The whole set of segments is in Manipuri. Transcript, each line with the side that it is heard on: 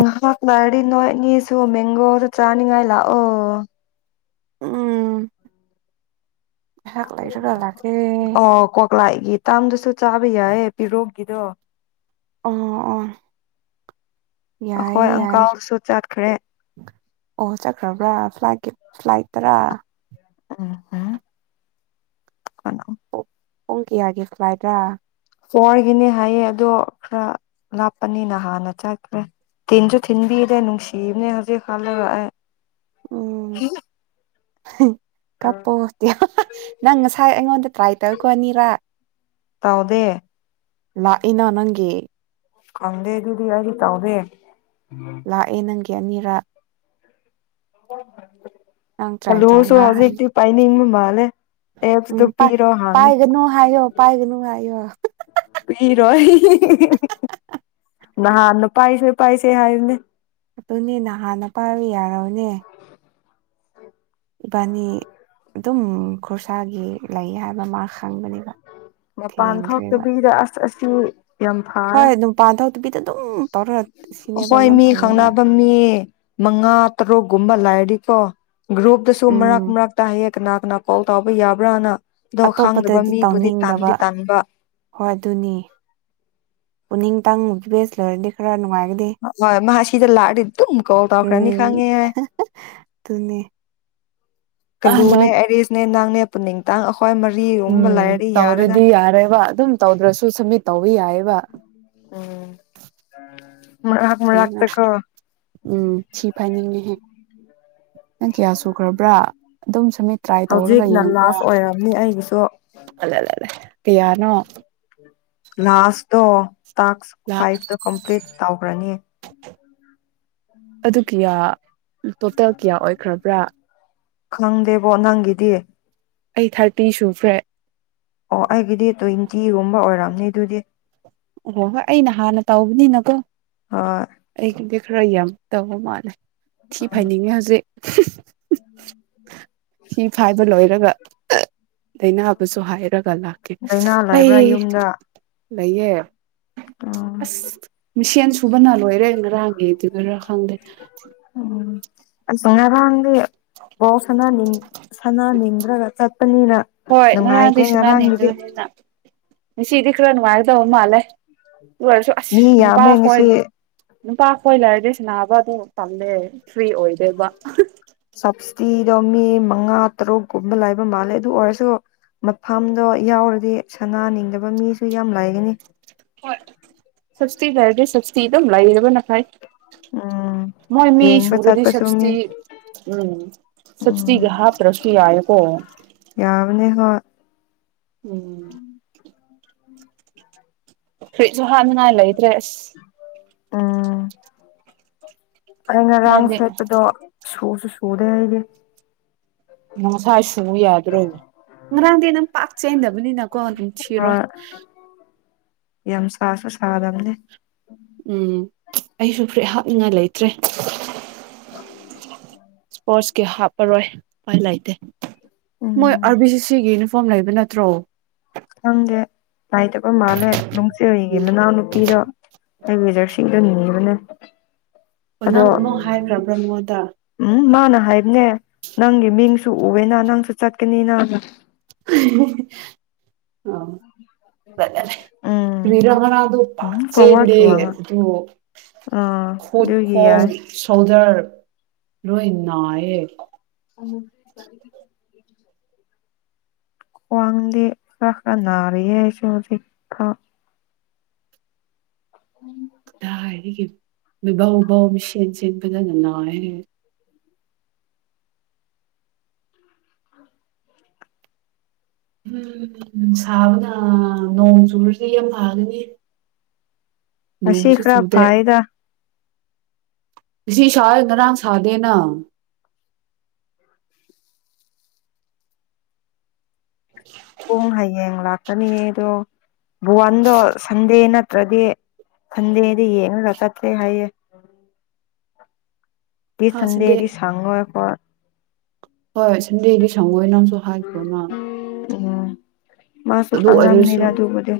left: ꯎ ꯐꯗꯤ ꯅꯣꯏꯅꯤꯁꯨ ꯃꯦꯡꯒꯣꯗ ꯆꯥꯅꯤꯡꯉꯥꯏꯂ ꯑꯣ
right: ꯎꯝ ꯉꯥꯏꯍꯥꯛ ꯂꯩꯔꯒ ꯂꯥꯛꯀꯦ
left: ꯑꯣ ꯀ ꯄꯥꯛꯂꯥꯏꯒꯤ ꯇꯥꯝꯗꯁꯨ ꯆꯥꯕ ꯌꯥꯏꯌꯦ ꯄꯤꯔꯣꯛꯀꯤꯗꯣ
right: ꯑꯣ ꯑꯣ ꯌꯥꯏ
left: ꯑꯩꯈꯣꯏ
right: ꯌꯥꯏ
left: ꯑꯪꯀꯜꯁꯨ ꯆꯠꯈ꯭ꯔꯦ
right: ꯑꯣ ꯆꯠꯈ꯭ꯔꯕ꯭ꯔꯥ ꯐ ꯂꯥꯛꯀꯦ ꯐ꯭ꯂꯥꯏ ꯇꯔ
left: ꯑ ꯍꯥꯥ
right: ꯄꯣꯡ ꯀꯌꯥꯒꯤꯦ ꯐ꯭ꯂꯥꯏꯠ꯭ꯔꯥ
left: ꯍꯒꯤꯅꯦ ꯍꯥꯏꯌꯦ ꯑꯗꯣ ꯈꯔ ꯂꯥꯞꯄꯅꯤꯅ ꯍꯥꯟꯅ ꯆꯠꯈ꯭ꯔꯦ ꯇꯤꯟꯁꯨ ꯊꯤꯟꯕꯤꯔꯦ ꯅꯨꯡꯁꯤꯕꯅꯦ ꯍꯧꯖꯤꯛ ꯍꯜꯂ ꯑꯩ ꯍ
right: [unintelligible] ꯀꯞꯄꯣꯇꯤꯌꯥ ꯅꯪ ꯉꯁꯥꯏ ꯑꯩꯉꯣꯟꯗ ꯇ꯭ꯔꯥꯏ ꯇꯧꯀꯣ ꯑꯅꯤꯔꯥꯛ
left: ꯇꯧꯗꯦ
right: ꯂꯥꯛꯏꯅ ꯅꯪꯒꯤ
left: ꯈꯪꯗꯦ ꯑꯗꯨꯗꯤ ꯑꯩꯗꯤ ꯇꯥꯎꯗꯦ
right: ꯂꯥꯑꯦ ꯅꯪꯒꯤ ꯒꯤ ꯑꯅꯤꯔꯥꯛ
left: [unintelligible]
right: ꯅꯪ ꯇ꯭ꯔꯥꯏ
left: ꯀꯜꯂꯨꯁꯨ
right: ꯇꯧꯕ꯭ꯔꯥ ꯍꯥꯏꯅ
left: ꯍꯧꯖꯤꯛꯇꯤ ꯄꯥꯏꯅꯤꯡꯕ ꯃꯥꯜꯂꯦ ꯑꯦꯞꯁꯇꯨ
right: ꯎꯝ
left: ꯄꯤꯔꯣ ꯍꯥꯡꯉꯦ
right: ꯄꯥꯏꯒꯅꯨ ꯍꯥꯏꯌꯣ ꯄꯥꯏꯒꯅꯨ ꯍꯥꯏꯌꯣ
left: ꯄꯤꯔꯣꯏ ꯅꯍꯥꯟꯅ ꯄꯥꯏꯁꯦ ꯄꯥꯏꯁꯦ ꯍꯥꯏꯕꯅꯦ
right: ꯑꯗꯨꯅꯦ ꯅꯍꯥꯟꯅ ꯄꯥꯏꯕ ꯌꯥꯔꯕꯅꯦ ꯏꯕꯥꯅꯤ ꯑꯗꯨꯝ ꯈꯨꯔꯁꯥꯒꯤ ꯂꯩ ꯍꯥꯏꯕ ꯃꯥ ꯈꯪꯕꯅꯦꯕ
left: ꯃꯄꯥꯟ
right: ꯊꯦꯡꯈ꯭ꯔꯦꯕ
left: ꯊꯣꯛꯇꯕꯤꯗ ꯑꯁ ꯑꯁ [unintelligible] ꯌꯥꯝ
right: ꯍꯣꯏ
left: ꯐꯥꯔ
right: ꯑꯗꯨꯝ ꯄꯥꯟꯊꯣꯛꯇꯕꯤꯗ ꯑꯗꯨꯝ ꯇꯧꯔ ꯁꯤꯅꯦꯕ
left: ꯍꯣꯏ
right: ꯌꯥꯝ
left: ꯃꯤ
right: ꯐꯩꯌꯦꯕ
left: ꯈꯪꯅꯕ ꯃꯤ ꯃꯉꯥ ꯇꯔꯨꯛꯒꯨꯝꯕ ꯂꯥꯏꯗꯤ ꯀꯣ ꯭ꯒꯔꯨꯨꯞꯇꯁꯨ ꯃꯔꯛ
right: ꯎꯝ
left: ꯃꯔꯛ ꯇ ꯍꯥꯌꯦꯞ ꯀꯅꯥ ꯀꯅꯥ ꯀꯣꯜ ꯇꯥꯎꯕ ꯌꯥꯕ꯭ꯔꯥꯅ ꯗꯣ ꯈꯥꯡꯗꯕ ꯃꯤ
right: ꯎꯅꯤꯡꯗꯕ ꯍꯣꯏ ꯑꯗꯨꯅꯤ ꯄꯨꯅꯤꯡ ꯇꯪ ꯕꯦꯁ ꯂꯣꯏꯔꯗꯤ ꯈꯔꯥ ꯅꯨꯡꯉꯥꯏ
left: ꯃꯥ ꯑꯁꯤꯗ ꯂꯥꯔꯑꯗꯤ ꯗꯨꯝ ꯀꯣꯜ ꯇꯧꯈꯔꯅꯤ
right: ꯎꯝ
left: ꯈꯪꯉꯦ
right: ꯑꯗꯨꯅꯦ ꯑꯗꯣ
left: ꯀꯂꯨꯅꯦ ꯑꯔꯤꯁꯅꯦ ꯅꯪ ꯅꯦ ꯄꯨꯅꯤꯡꯇꯥꯡ ꯑꯩꯈꯣꯏ ꯃꯔꯤꯒꯨꯝꯕ
right: ꯎꯝ
left: ꯂꯩꯔꯗꯤ ꯌꯥꯔꯦꯗ
right: ꯇꯧꯔꯗꯤ ꯌꯥꯔꯦꯕ ꯑꯗꯨꯝ ꯇꯧꯗ꯭ꯔꯁꯨ ꯁꯃꯤꯠ
left: ꯎꯝ ꯃꯔꯛ
right: ꯀ꯭ꯔꯤ ꯅꯣ
left: ꯃꯔꯛꯇꯀꯣ
right: ꯎꯝ ꯊꯤ ꯐꯥꯏꯅꯤꯡꯉꯦꯍꯦ ꯅꯪ ꯀꯌꯥ ꯁꯨꯈ꯭ꯔꯕ꯭ꯔꯥ ꯑꯗꯨꯝ ꯁꯝꯃꯤꯠ ꯇ꯭ꯔꯥꯏ ꯇꯧꯔꯒ
left: ꯍꯧꯖꯤꯛꯅ
right: ꯌꯦꯡꯕ꯭ꯔꯥ
left: ꯂꯥꯁ ꯑꯣꯏꯔꯝꯅꯤ ꯑꯩꯒꯤꯁꯨ
right: ꯇꯤꯌꯥꯅꯣ
left: ꯂꯥꯁꯇꯣ ꯇꯥꯛꯁ
right: ꯂꯥ
left: ꯐꯥꯏꯚꯇꯣ ꯀꯝꯄ꯭ꯂꯤꯠ ꯇꯧꯒꯔꯥꯅꯤ
right: ꯑꯗꯨ ꯀꯌꯥ ꯇꯣꯇꯦꯜ ꯀꯌꯥ ꯑꯣꯏꯈ꯭ꯔꯕ꯭ꯔꯥ
left: ꯈꯪꯗꯦꯕꯣ ꯅꯪꯒꯤꯗꯤꯌꯦ
right: ꯑꯩ ꯊꯥꯔꯇꯤ ꯁꯨꯈ꯭ꯔꯦ
left: ꯑꯣ ꯑꯩꯒꯤꯗꯤ ꯇ꯭ꯋꯦꯟꯇꯤꯒꯨꯝꯕ ꯑꯣꯏꯔꯝꯅꯤ ꯑꯗꯨꯗꯤ
right: ꯑꯣꯍꯣ ꯍꯣꯏ ꯑꯩꯅ ꯍꯥꯟꯅ ꯇꯧꯕꯅꯤꯅꯀꯣ
left: ꯍꯣꯏ
right: ꯑꯩꯒꯤꯗꯤ ꯈꯔ ꯌꯥꯝ ꯇꯧ ꯃꯥꯅꯦ ꯊꯤ ꯐꯥꯏꯅꯤꯡꯉꯦ ꯍꯧꯖꯤꯛ [inaudible] ꯁꯤ ꯐꯥꯏꯕ ꯂꯣꯏꯔꯒ ꯑꯩꯅꯕꯁꯨ ꯍꯥꯏꯔꯒ ꯂꯥꯛꯀꯦ
left: ꯂꯥꯏꯅꯥ
right: ꯂꯩ
left: ꯂꯩꯕ꯭ꯔꯥ ꯌꯨꯝꯗ
right: ꯂꯩꯌꯦ
left: ꯎꯝ
right: ꯑꯁ ꯃꯤꯁꯦꯟ ꯁꯨꯕꯅ ꯂꯣꯏꯔꯦ ꯉꯔꯥꯡ ꯑꯦ ꯔ ꯈꯪꯗꯦ
left: ꯁꯔꯗꯤ ꯎ ꯁꯅꯥ ꯅꯤꯡ ꯁꯅꯥ ꯅꯤꯡꯗ꯭ꯔꯒ ꯆꯠ
right: ꯍꯣꯏ ꯉꯔꯥꯡꯗꯩꯁꯨ ꯅ ꯅꯤꯡꯗꯁꯤꯅ ꯁꯤꯗꯤ ꯈꯔ ꯅꯨꯡꯉꯥꯏꯅ ꯇꯧꯕ ꯃꯥꯜꯂꯦ ꯑꯗꯨ ꯑꯣꯏꯔꯁꯨ ꯑꯁ
left: ꯃꯤ
right: ꯅꯨꯄꯥ
left: ꯌꯥꯝꯃꯦ ꯉꯁꯤ
right: ꯈꯣꯏꯂꯦ ꯅꯨꯄꯥ ꯑꯩꯈꯣꯏ ꯂꯩꯔꯗꯤ ꯁꯅꯥꯕ ꯑꯗꯨ ꯇꯝꯃꯦ ꯐ꯭ꯔꯤ ꯑꯣꯏꯗꯦꯕ
left: ꯁꯞꯕꯁꯤꯗꯤꯗꯣ ꯃꯤ ꯃꯉꯥ ꯇꯔꯨꯛꯀꯨꯝꯕ ꯂꯥꯏꯕ ꯃꯥꯜꯂꯦ ꯑꯗꯨ ꯑꯣꯏꯔꯁꯨ ꯃꯐꯝꯗꯣ ꯌꯥꯎꯔꯗꯤ ꯁꯅꯥꯅꯤꯡꯗꯕ ꯃꯤꯁꯨ ꯌꯥꯝ ꯂꯥꯏꯒꯅꯤ
right: ꯍꯣꯏ ꯁꯁꯇꯤ ꯍꯥꯏꯔꯗꯤ ꯁꯁꯇꯤ ꯑꯗꯨꯝ ꯂꯩꯔꯕꯅꯈꯥꯏ
left: ꯎꯝ
right: ꯃꯣꯏ ꯃꯤ
left: ꯌꯦꯡꯕ
right: ꯁꯨꯔꯗꯤ
left: ꯆꯠꯄꯁꯨ ꯃꯤ
right: ꯁꯇꯤ ꯎꯝ ꯁꯇꯤ
left: ꯎꯝ
right: ꯉꯍ꯭ꯔꯁ ꯀ ꯍꯥꯏꯀꯣ
left: ꯌꯥꯕꯅꯦ ꯍꯣ ꯎꯝ
right: [inaudible] ꯐꯨꯔꯤꯠꯁꯨ ꯍꯥꯞꯅꯤꯡꯉꯥꯏ ꯂꯩꯇ꯭ꯔꯦ ꯑꯁ
left: ꯑꯥ ꯑ ꯉꯔꯥꯡ
right: ꯅꯪꯗꯤ
left: ꯁꯦꯠꯄꯗꯣ ꯁꯨꯔꯁ ꯁꯨꯗꯒ
right: ꯎ ꯁꯥ ꯌꯥꯗ꯭ꯔꯣ ꯉꯔꯥꯡꯗꯤ ꯑꯗꯨꯝ ꯄꯥꯛ ꯆꯦꯟꯗꯕꯅꯤꯅꯀꯣ ꯑꯗꯨꯝ ꯊꯤꯔꯣꯏ
left: ꯍꯣꯏ ꯌꯥꯝ ꯁꯥꯁꯨ ꯁꯥꯗꯕꯅꯦ
right: ꯎꯝ ꯑꯩꯁꯨ ꯐꯨꯔꯤꯠ ꯍꯥꯞꯅꯤꯡꯉꯥꯏ ꯂꯩꯇ꯭ꯔꯦ ꯏꯁꯄꯣꯔꯠꯁ ꯀ ꯍꯥꯞ ꯄꯔꯣꯏ [unintelligible] ꯂꯩꯇꯦ ꯃꯣꯏ
left: ꯎꯝ
right: ꯑ ꯚꯤꯁꯤꯁꯤꯅꯤ ꯐꯣꯝ ꯂꯩꯕ ꯅꯠꯇ꯭ꯔꯣ
left: ꯈꯪꯗꯦ ꯂꯩꯇꯕ ꯃꯥꯜꯂꯦ ꯅꯨꯡꯆꯤꯔꯤꯒꯤ ꯃꯅꯥꯎꯅꯨꯄꯤꯗꯣ ꯑꯩ [unintelligible] ꯅꯤꯕꯅꯦ ꯑꯗꯣ
right: ꯅꯪ ꯑꯃꯨꯛ ꯍꯥꯏꯈ꯭ꯔꯕ꯭ꯔ ꯃꯤꯉꫭꯟꯗ
left: ꯎꯝ ꯃꯥꯅ ꯍꯥꯏꯕꯅꯦ ꯅꯪꯒꯤ ꯃꯤꯡꯁꯨ ꯎꯋꯦꯅ ꯅꯪꯁꯨ ꯆꯠꯀꯅꯤꯅ
right: [unintelligible] ꯑ
left: ꯎꯝ
right: ꯀꯔꯤꯔ ꯄꯥꯛ
left: ꯎꯝ ꯐꯣꯔꯋꯥꯔꯗ
right: ꯆꯦꯟꯗꯦ
left: ꯋꯥꯡꯉ ꯑꯥ
right: [unintelligible] ꯈꯨꯠ
left: ꯑꯗꯨꯒꯤ
right: ꯈꫭꯡ
left: ꯌꯥꯏ
right: ꯖꫪ ꯂꯣꯏ ꯑꯌꯦ
left: [unintelligible] ꯈ꯭ꯋꯥꯡꯗꯤ ꯈꯔ ꯈꯔ ꯅꯥꯔꯤꯌꯦ ꯍꯧꯖꯤꯛꯐꯥꯎ [unintelligible]
right: [unintelligible] ꯃꯤꯁꯦꯟ ꯁꯦꯟ ꯐꯖꯅ ꯅꯥꯥꯏꯌꯦ ꯎꯝ ꯅꯨꯡꯁꯥꯕꯅ ꯅꯣꯡ ꯆꯨꯨꯔꯗꯤ ꯌꯥꯝ ꯐꯥꯒꯅꯤ
left: ꯑꯁꯤ ꯈꯔ ꯐꯥꯏꯗ
right: ꯉꯁꯤ ꯁꯥꯏ ꯉꯔꯥꯡ ꯁꯥꯥꯗꯦꯅ
left: ꯄꯨꯡ ꯍꯌꯦꯡ ꯂꯥꯛꯀꯅꯤꯌꯦ ꯑꯗꯣ ꯚꯨꯋꯥꯟꯗꯣ ꯁꯟꯗꯦ ꯅꯠꯇ꯭ꯔꯗꯤ ꯁꯟꯗꯦꯗ ꯌꯦꯡꯔꯒ ꯆꯠꯁꯦ ꯍꯥꯏꯌꯦ [unintelligible]
right: ꯍꯥ ꯁꯟꯗꯦ
left: ꯁꯟꯗꯦꯗꯤ ꯁꯥꯉꯣꯏ ꯑꯈꫭꯏ
right: ꯍꯣꯏ ꯁꯟꯗꯦꯗꯤ ꯁꯪꯉꯣꯏ ꯅꯪꯁꯨ ꯍꯥꯏꯈ꯭ꯔꫭꯅ
left: ꯎꯝ ꯃꯥꯁꯨ
right: ꯑꯣꯏꯔꯁꯨ
left: ꯈꯪꯉꯝꯅꯤꯗ ꯑꯗꯨꯕꯨꯗꯤ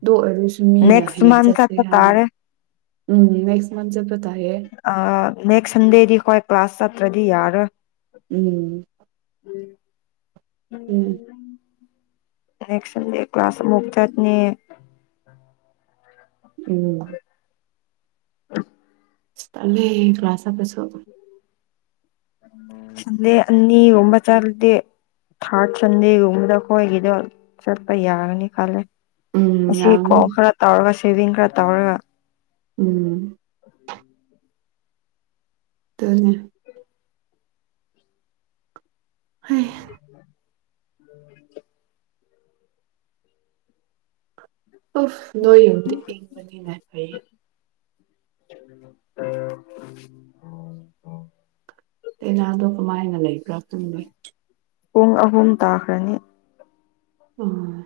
right: ꯑꯗꯨ ꯑꯣꯏꯔꯁꯨ ꯃꯤꯅ
left: ꯅꯦꯛꯁ
right: ꯍꯌꯦꯡ
left: ꯃꯟꯊ
right: ꯆꯠꯁꯦ
left: ꯆꯠꯄ
right: ꯍꯥꯏꯅ
left: ꯇꯥꯔꯦ
right: ꯎꯝ ꯅꯦꯛꯁ ꯃꯟ ꯆꯠꯄ ꯇꯥꯏꯌꯦ
left: ꯑ ꯅꯦꯛꯁ ꯁꯟꯗꯦꯗꯤ ꯈꫭꯏ ꯀ꯭ꯂꯥꯁ ꯆꯠ ꯇ꯭ꯔꯗꯤ ꯌꯥꯔꫭꯏ
right: ꯎꯝ ꯎꯝ
left: ꯅꯦꯛꯁ ꯁꯟꯗꯦ ꯀ꯭ꯂꯥꯁ ꯑꯃꯨꯛ ꯆꯠꯅꯤ
right: ꯎꯝ
left: [unintelligible]
right: ꯇꯜꯂꯦ ꯀ꯭ꯂꯥꯁ ꯑꯗꯨꯁꯨ
left: ꯁꯟꯗꯦ ꯑꯅꯤꯒꯨꯝꯕ ꯆꯠꯂꯇꯤ ꯊꯥꫪ ꯁꯟꯗꯦꯒꯨꯝꯕꯗ ꯑꯈꯣꯏꯒꯤꯗꯣ ꯆꯠꯄ ꯌꯥꯒꯅꯤ ꯈꯜꯂꯦ
right: ꯎꯝ
left: ꯉꯁꯤ
right: ꯌꯥꯒꯅꯤ
left: ꯀꫭ ꯈꯔ ꯇꯥꯔꯒꯁꯤ ꯁꯦꯚꯤꯡ ꯈꯔ ꯇꯧꯔꯒ [inaudible]
right: ꯎꯝ ꯇꯅꯤ [unintelligible] ꯎꯐ ꯅꯣꯏ ꯌꯨꯝꯇ ꯏꯪꯕ ꯊꯦꯡꯅꯗ꯭ꯔꯤ
left: ꯑ
right: ꯅꯅꯥꯗꯣ ꯀꯃꯥꯏꯅ ꯂꯩ ꯄꯥꯥꯛꯇꯨꯡꯅꯤ
left: ꯄꯨꯡ ꯑꯍꯨꯝ ꯇꯥꯈ꯭ꯔꯅꯤ
right: ꯎꯝ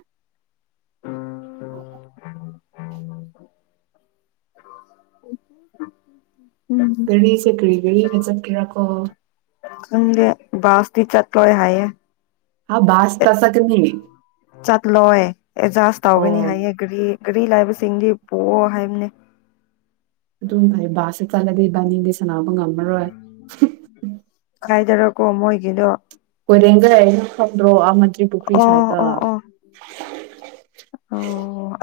left: ꯑꯁ
right: ꯀꯔꯤ ꯆꯦ ꯀꯔꯤꯒꯔꯤ ꯖꯞꯀꯤꯔꯀꯣ
left: ꯆꯪꯒꯦ ꯁꯇ ꯆꯠ ꯂꯣꯏ ꯍꯥꯏꯌꯦꯌꯦ
right: ꯍꯥꯥ ꯁ ꯇꯁ ꯀꯅꯤ
left: ꯆꯠ ꯂꯣꯑ ꯑꯦꯖꯥꯁ ꯇꯧꯒꯅꯤ ꯍꯥꯏꯌꯦꯒ꯭ꯔꯤ ꯒꯥꯔꯤ ꯂꯥꯏꯕꯁꯤꯡꯗꯤ ꯄꯣꯛꯑꯣ ꯍꯥꯏꯕꯅꯤ
right: ꯑꯗꯨ ꯀꯥꯏ ꯆꯂꯗꯤꯦꯕꯅꯤ ꯁꯅꯥ ꯄꯪꯒꯥꯃꯔꯣꯦ
left: ꯀꯥꯏꯗꯔꯀꯣ ꯃꯣꯏꯒꯤꯗꯣ
right: ꯔꯦ ꯐ꯭ꯔꯣ ꯔꯤ ꯄꯨ ꯄꯨꯈ꯭ꯔꯤ
left: ꯑꯣ
right: ꯁꯥꯏꯠꯇ
left: ꯑꯣ ꯑꯣ ꯑꯣ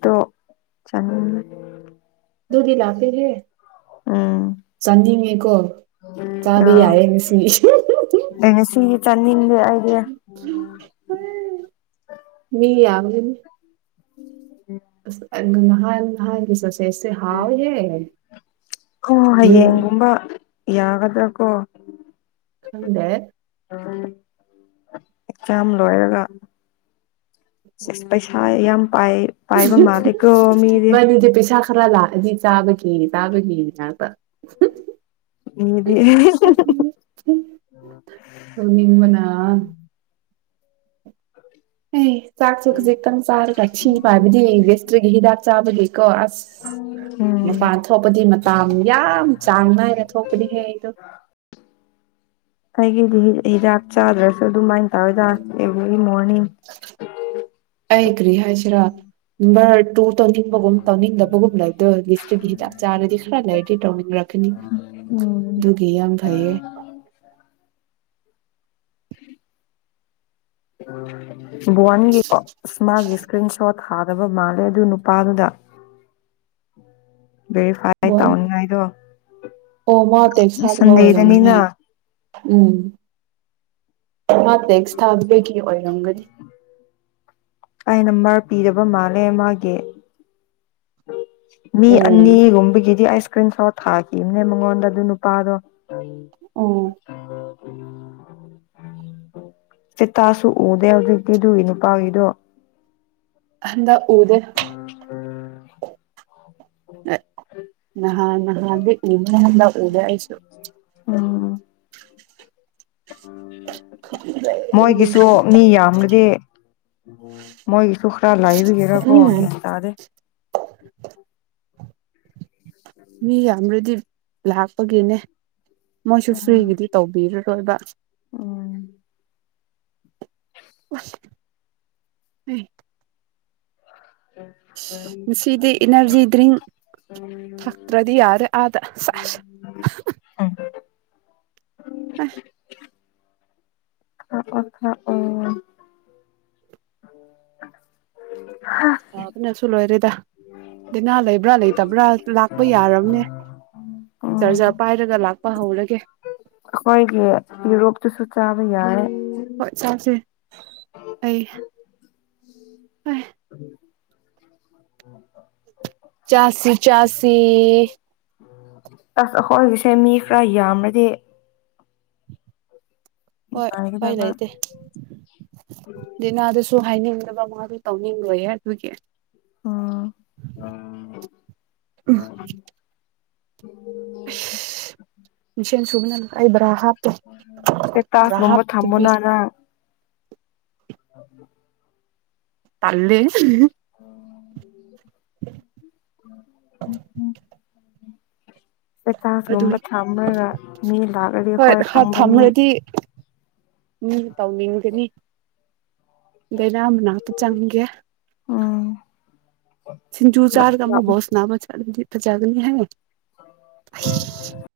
left: ꯇꯣ ꯆꯅꯤ
right: ꯑꯗꯨꯗꯨꯗꯤꯂꯄꯦ ꯍꯦ ꯆꯗꯤꯅꯤ ꯀꯣ
left: ꯑ ꯑꯦꯉ ꯁꯤ ꯆꯥꯅꯤꯡꯗꯦ ꯑꯩꯗꯤ
right: ꯃꯤ ꯌꯥꯕꯒꯅꯤ
left: ꯎꯝ
right: ꯑꯁ ꯅꯍꯥꯟ ꯅꯍꯁ ꯦꯁ ꯍꯥꯎꯥꯎ ꯍ
left: ꯍ ꯍꯌꯦꯡꯒꯨꯝꯕ ꯌꯥꯒꯗ ꯀꯣ
right: ꯈꯪꯗꯦ
left: ꯑꯦꯛꯖꯥꯝ ꯂꯣꯏꯔꯒ ꯁꯤꯁ ꯄꯩꯁꯥ ꯌꯥꯝ ꯄꯥꯏ ꯄꯥꯏꯕ ꯃꯥꯜꯂꯦꯀꯣ ꯃꯤꯗꯤ
right: ꯃꯥꯅꯤꯗꯤꯦ ꯄꯩꯁꯥ ꯈꯔ ꯂꯥꯛꯗꯤ ꯆꯥꯕꯒꯤ ꯇꯥꯕ ꯌꯥ
left: ꯃꯤꯗꯤ
right: ꯣ ꯅꯤꯡꯅ
left: ꯑ
right: ꯑꯦ ꯆꯥꯛ ꯆꯨꯛꯁ ꯆꯥꯔꯒꯛꯁꯤꯕ ꯍꯥꯏꯕꯗꯤ ꯕꯤꯁꯇ꯭ꯔꯤꯒꯤ ꯍꯤꯗꯥꯛ ꯆꯥꯕꯒꯤꯀꯣ ꯑꯁ
left: ꯎꯝ
right: ꯃꯄꯥꯟ ꯊꯣꯛꯄꯗꯤ ꯌꯥꯝ ꯌꯥꯝ ꯆꯥꯡ ꯅꯥꯏꯅ ꯊꯣꯛꯄꯅꯦꯍꯦ ꯑꯩꯗꯣ
left: ꯑꯩꯒꯤꯗꯤ ꯍꯤꯗꯥꯛ ꯆꯥꯗ꯭ꯔꯁꯨ ꯑꯗꯨꯃꯥꯏꯅ ꯇꯧꯋꯦꯗ ꯏ ꯑꯅꯤ
right: ꯑꯩ ꯀ꯭ꯔꯤ ꯍꯥꯏꯁꯤꯔꯥ ꯅꯝꯕꯔ ꯇ ꯇꯧꯅꯤꯡꯕꯒꯨꯝ ꯇꯧꯅꯤꯡꯗꯕꯒꯨꯝ ꯂꯩꯕꯗꯣ ꯂꯤꯁꯇ꯭ꯔꯤꯒꯤ ꯍꯤꯗꯥꯛ ꯆꯥꯔꯗꯤ ꯈꯔ ꯂꯩꯔꯗꯤ ꯇꯧꯅꯤꯡꯔꯛꯀꯅꯤ
left: ꯎꯝ
right: ꯑꯗꯨꯒꯤ ꯌꯥꯝ ꯐꯩꯌꯦ
left: ꯎ ꯑꯣ ꯋꯥꯟꯒꯤ ꯎꯁꯃꯥꯒꯤ ꯏꯁꯄ꯭ꯔꯤꯟ ꯁꯣꯠ ꯊꯥꯗꯕ ꯃꯥꯜꯂꯦ ꯑꯗꯨ ꯅꯨꯄꯥꯗꯨꯗ ꯚꯦꯔꯤꯐꯥꯏ
right: ꯕꯣꯟ
left: ꯇꯧꯅꯤꯡꯉꯥꯏꯗꯣ
right: ꯑꯣ ꯃꯥ ꯇꯦꯛꯁ ꯊꯥꯗꯕ
left: ꯁꯟꯗꯦꯗꯅꯤꯅ
right: ꯑꯣꯏꯔꯝꯅꯦ ꯎꯝ ꯃꯥ ꯇꯦꯛꯁ ꯊꯥꯕꯒꯤ ꯑꯣꯏꯔꯝꯒꯅꯤ [unintelligible]
left: ꯑꯩꯅ ꯃꯥꯔ ꯄꯤꯗꯕ ꯃꯥꯜꯂꯦ ꯃꯥꯒꯤ ꯃꯤ
right: ꯑꯣ
left: ꯑꯅꯤꯒꯨꯝꯕꯒꯤꯗꯤ ꯑꯁ ꯏꯁꯀ꯭ꯔꯤꯟ ꯁꯣꯠ ꯊꯥꯈꯤꯕꯅꯦ ꯃꯉꯣꯟꯗ ꯑꯗꯨ ꯅꯨꯄꯥꯗꯣ
right: ꯑ
left: ꯆꯇꯥꯁꯨ ꯎꯗꯦ ꯍꯧꯗꯤꯗꯨꯏ ꯅꯨꯄꯥꯒꯤꯗꯣ
right: ꯀꯗ ꯎꯗ ꯅꯍꯥꯟ ꯔꯦ ꯀ ꯗ ꯍꯥꯏꯁꯨ
left: ꯎ ꯃꯣꯏꯒꯤꯁꯨ ꯃꯤ ꯌꯥꯝꯒꯗꯤ ꯃꯣꯏ ꯁꯈꯔ ꯂꯏꯕꯤꯒꯦꯔ
right: ꯎꯝ
left: ꯀꯣꯒ ꯇꯗ
right: ꯃꯤ ꯌꯥꯝꯔꯗꯤ ꯂꯥꯛꯄꯒꯤꯅꯦ ꯃꯣꯏꯁꯨ ꯐ꯭ꯔꯤꯒꯤꯗꯤ ꯇꯧꯕꯤꯔ꯭ꯔꯦ ꯁꯣꯏꯕ
left: ꯑꯣ
right: ꯁ ꯉꯁꯤꯗꯤ ꯏꯅꯔꯖꯤ ꯗ꯭ꯔꯤꯡ ꯊꯛꯇ꯭ꯔꯗꯤ ꯌꯥꯔꯦ ꯑꯥꯗ ꯁꯦꯁ
left: [unintelligible]
right: ꯑ
left: ꯑ ꯑꯣ ꯈ ꯑꯣ ꯎ
right: ꯍꯥꯎ ꯑꯗꯨ ꯁꯨ ꯂꯣꯏꯔꯤꯦꯗ ꯂꯥꯏꯅꯥ ꯂꯩꯕ꯭ꯔꯥ ꯂꯩꯇꯕ꯭ꯔꯥ ꯂꯥꯛꯄ ꯌꯥꯔꯕꯅꯦ
left: ꯎꯝ
right: ꯆꯔꯖꯥꯔ ꯄꯥꯏꯔꯒ ꯂꯥꯛꯄ ꯍꯧꯔꯒꯦ
left: ꯑꯩꯈꯣꯏꯒꯤ ꯌꯨꯔꯣꯞꯇꯨꯁꯨ ꯆꯥꯕ ꯌꯥꯏ
right: ꯍꯣꯏ ꯆꯥꯁꯦ ꯑꯩ
left: ꯎꯝ
right: ꯆꯥꯁꯤ ꯆꯥꯁꯤ
left: ꯑꯁ ꯑꯩꯈꯣꯏꯒꯤꯁꯦ ꯃꯤ ꯈꯔ ꯌꯥꯝꯃ꯭ꯔꯗꯤ
right: ꯍꯣꯏ ꯀꯥꯏ
left: ꯅꯨꯡꯉꯥꯏꯒꯗꯕ
right: ꯂꯩꯇꯦ ꯦꯅꯥꯗꯁꯨ ꯍꯥꯏꯅꯤꯡꯉ ꯕꯥ ꯇꯧꯅꯤ ꯑꯣꯏꯣꯏꯦ ꯇꯨꯒꯤꯦ
left: ꯎꯝ
right: ꯑꯥ
left: ꯎꯝ
right: ꯃꯤꯁꯦꯟ ꯁꯨꯕꯅ ꯑꯩꯕ꯭ꯔꯥ ꯍꯥ
left: ꯦ ꯇꯥꯛꯥꯁ ꯔꯨꯝꯝꯕ ꯊꯝꯃꯅꯅ ꯑ
right: ꯇꯜꯂꯦ
left: ꯎꯝ [inaudible] ꯎ
right: ꯑꯗꯨ
left: ꯄꯇꯥꯁꯒꯨꯝꯕ ꯊꯝꯃꯒ ꯃꯤ ꯂꯥꯛꯗꯤ ꯍꯣꯏ ꯈꯥꯡꯕ ꯃꯤ
right: ꯎꯝ ꯇꯧꯅꯤꯡꯒꯅꯤ ꯗꯔ ꯃꯅꯥꯇ ꯆꯪꯒ
left: ꯎꯝ
right: ꯆꯁꯤꯡꯖꯨ ꯆꯥꯔꯒ ꯑꯃ ꯣ ꯁꯅꯥꯃ ꯆꯥꯂ ꯖꯒꯅꯤ ꯍꯥꯏꯒ
left: ꯑ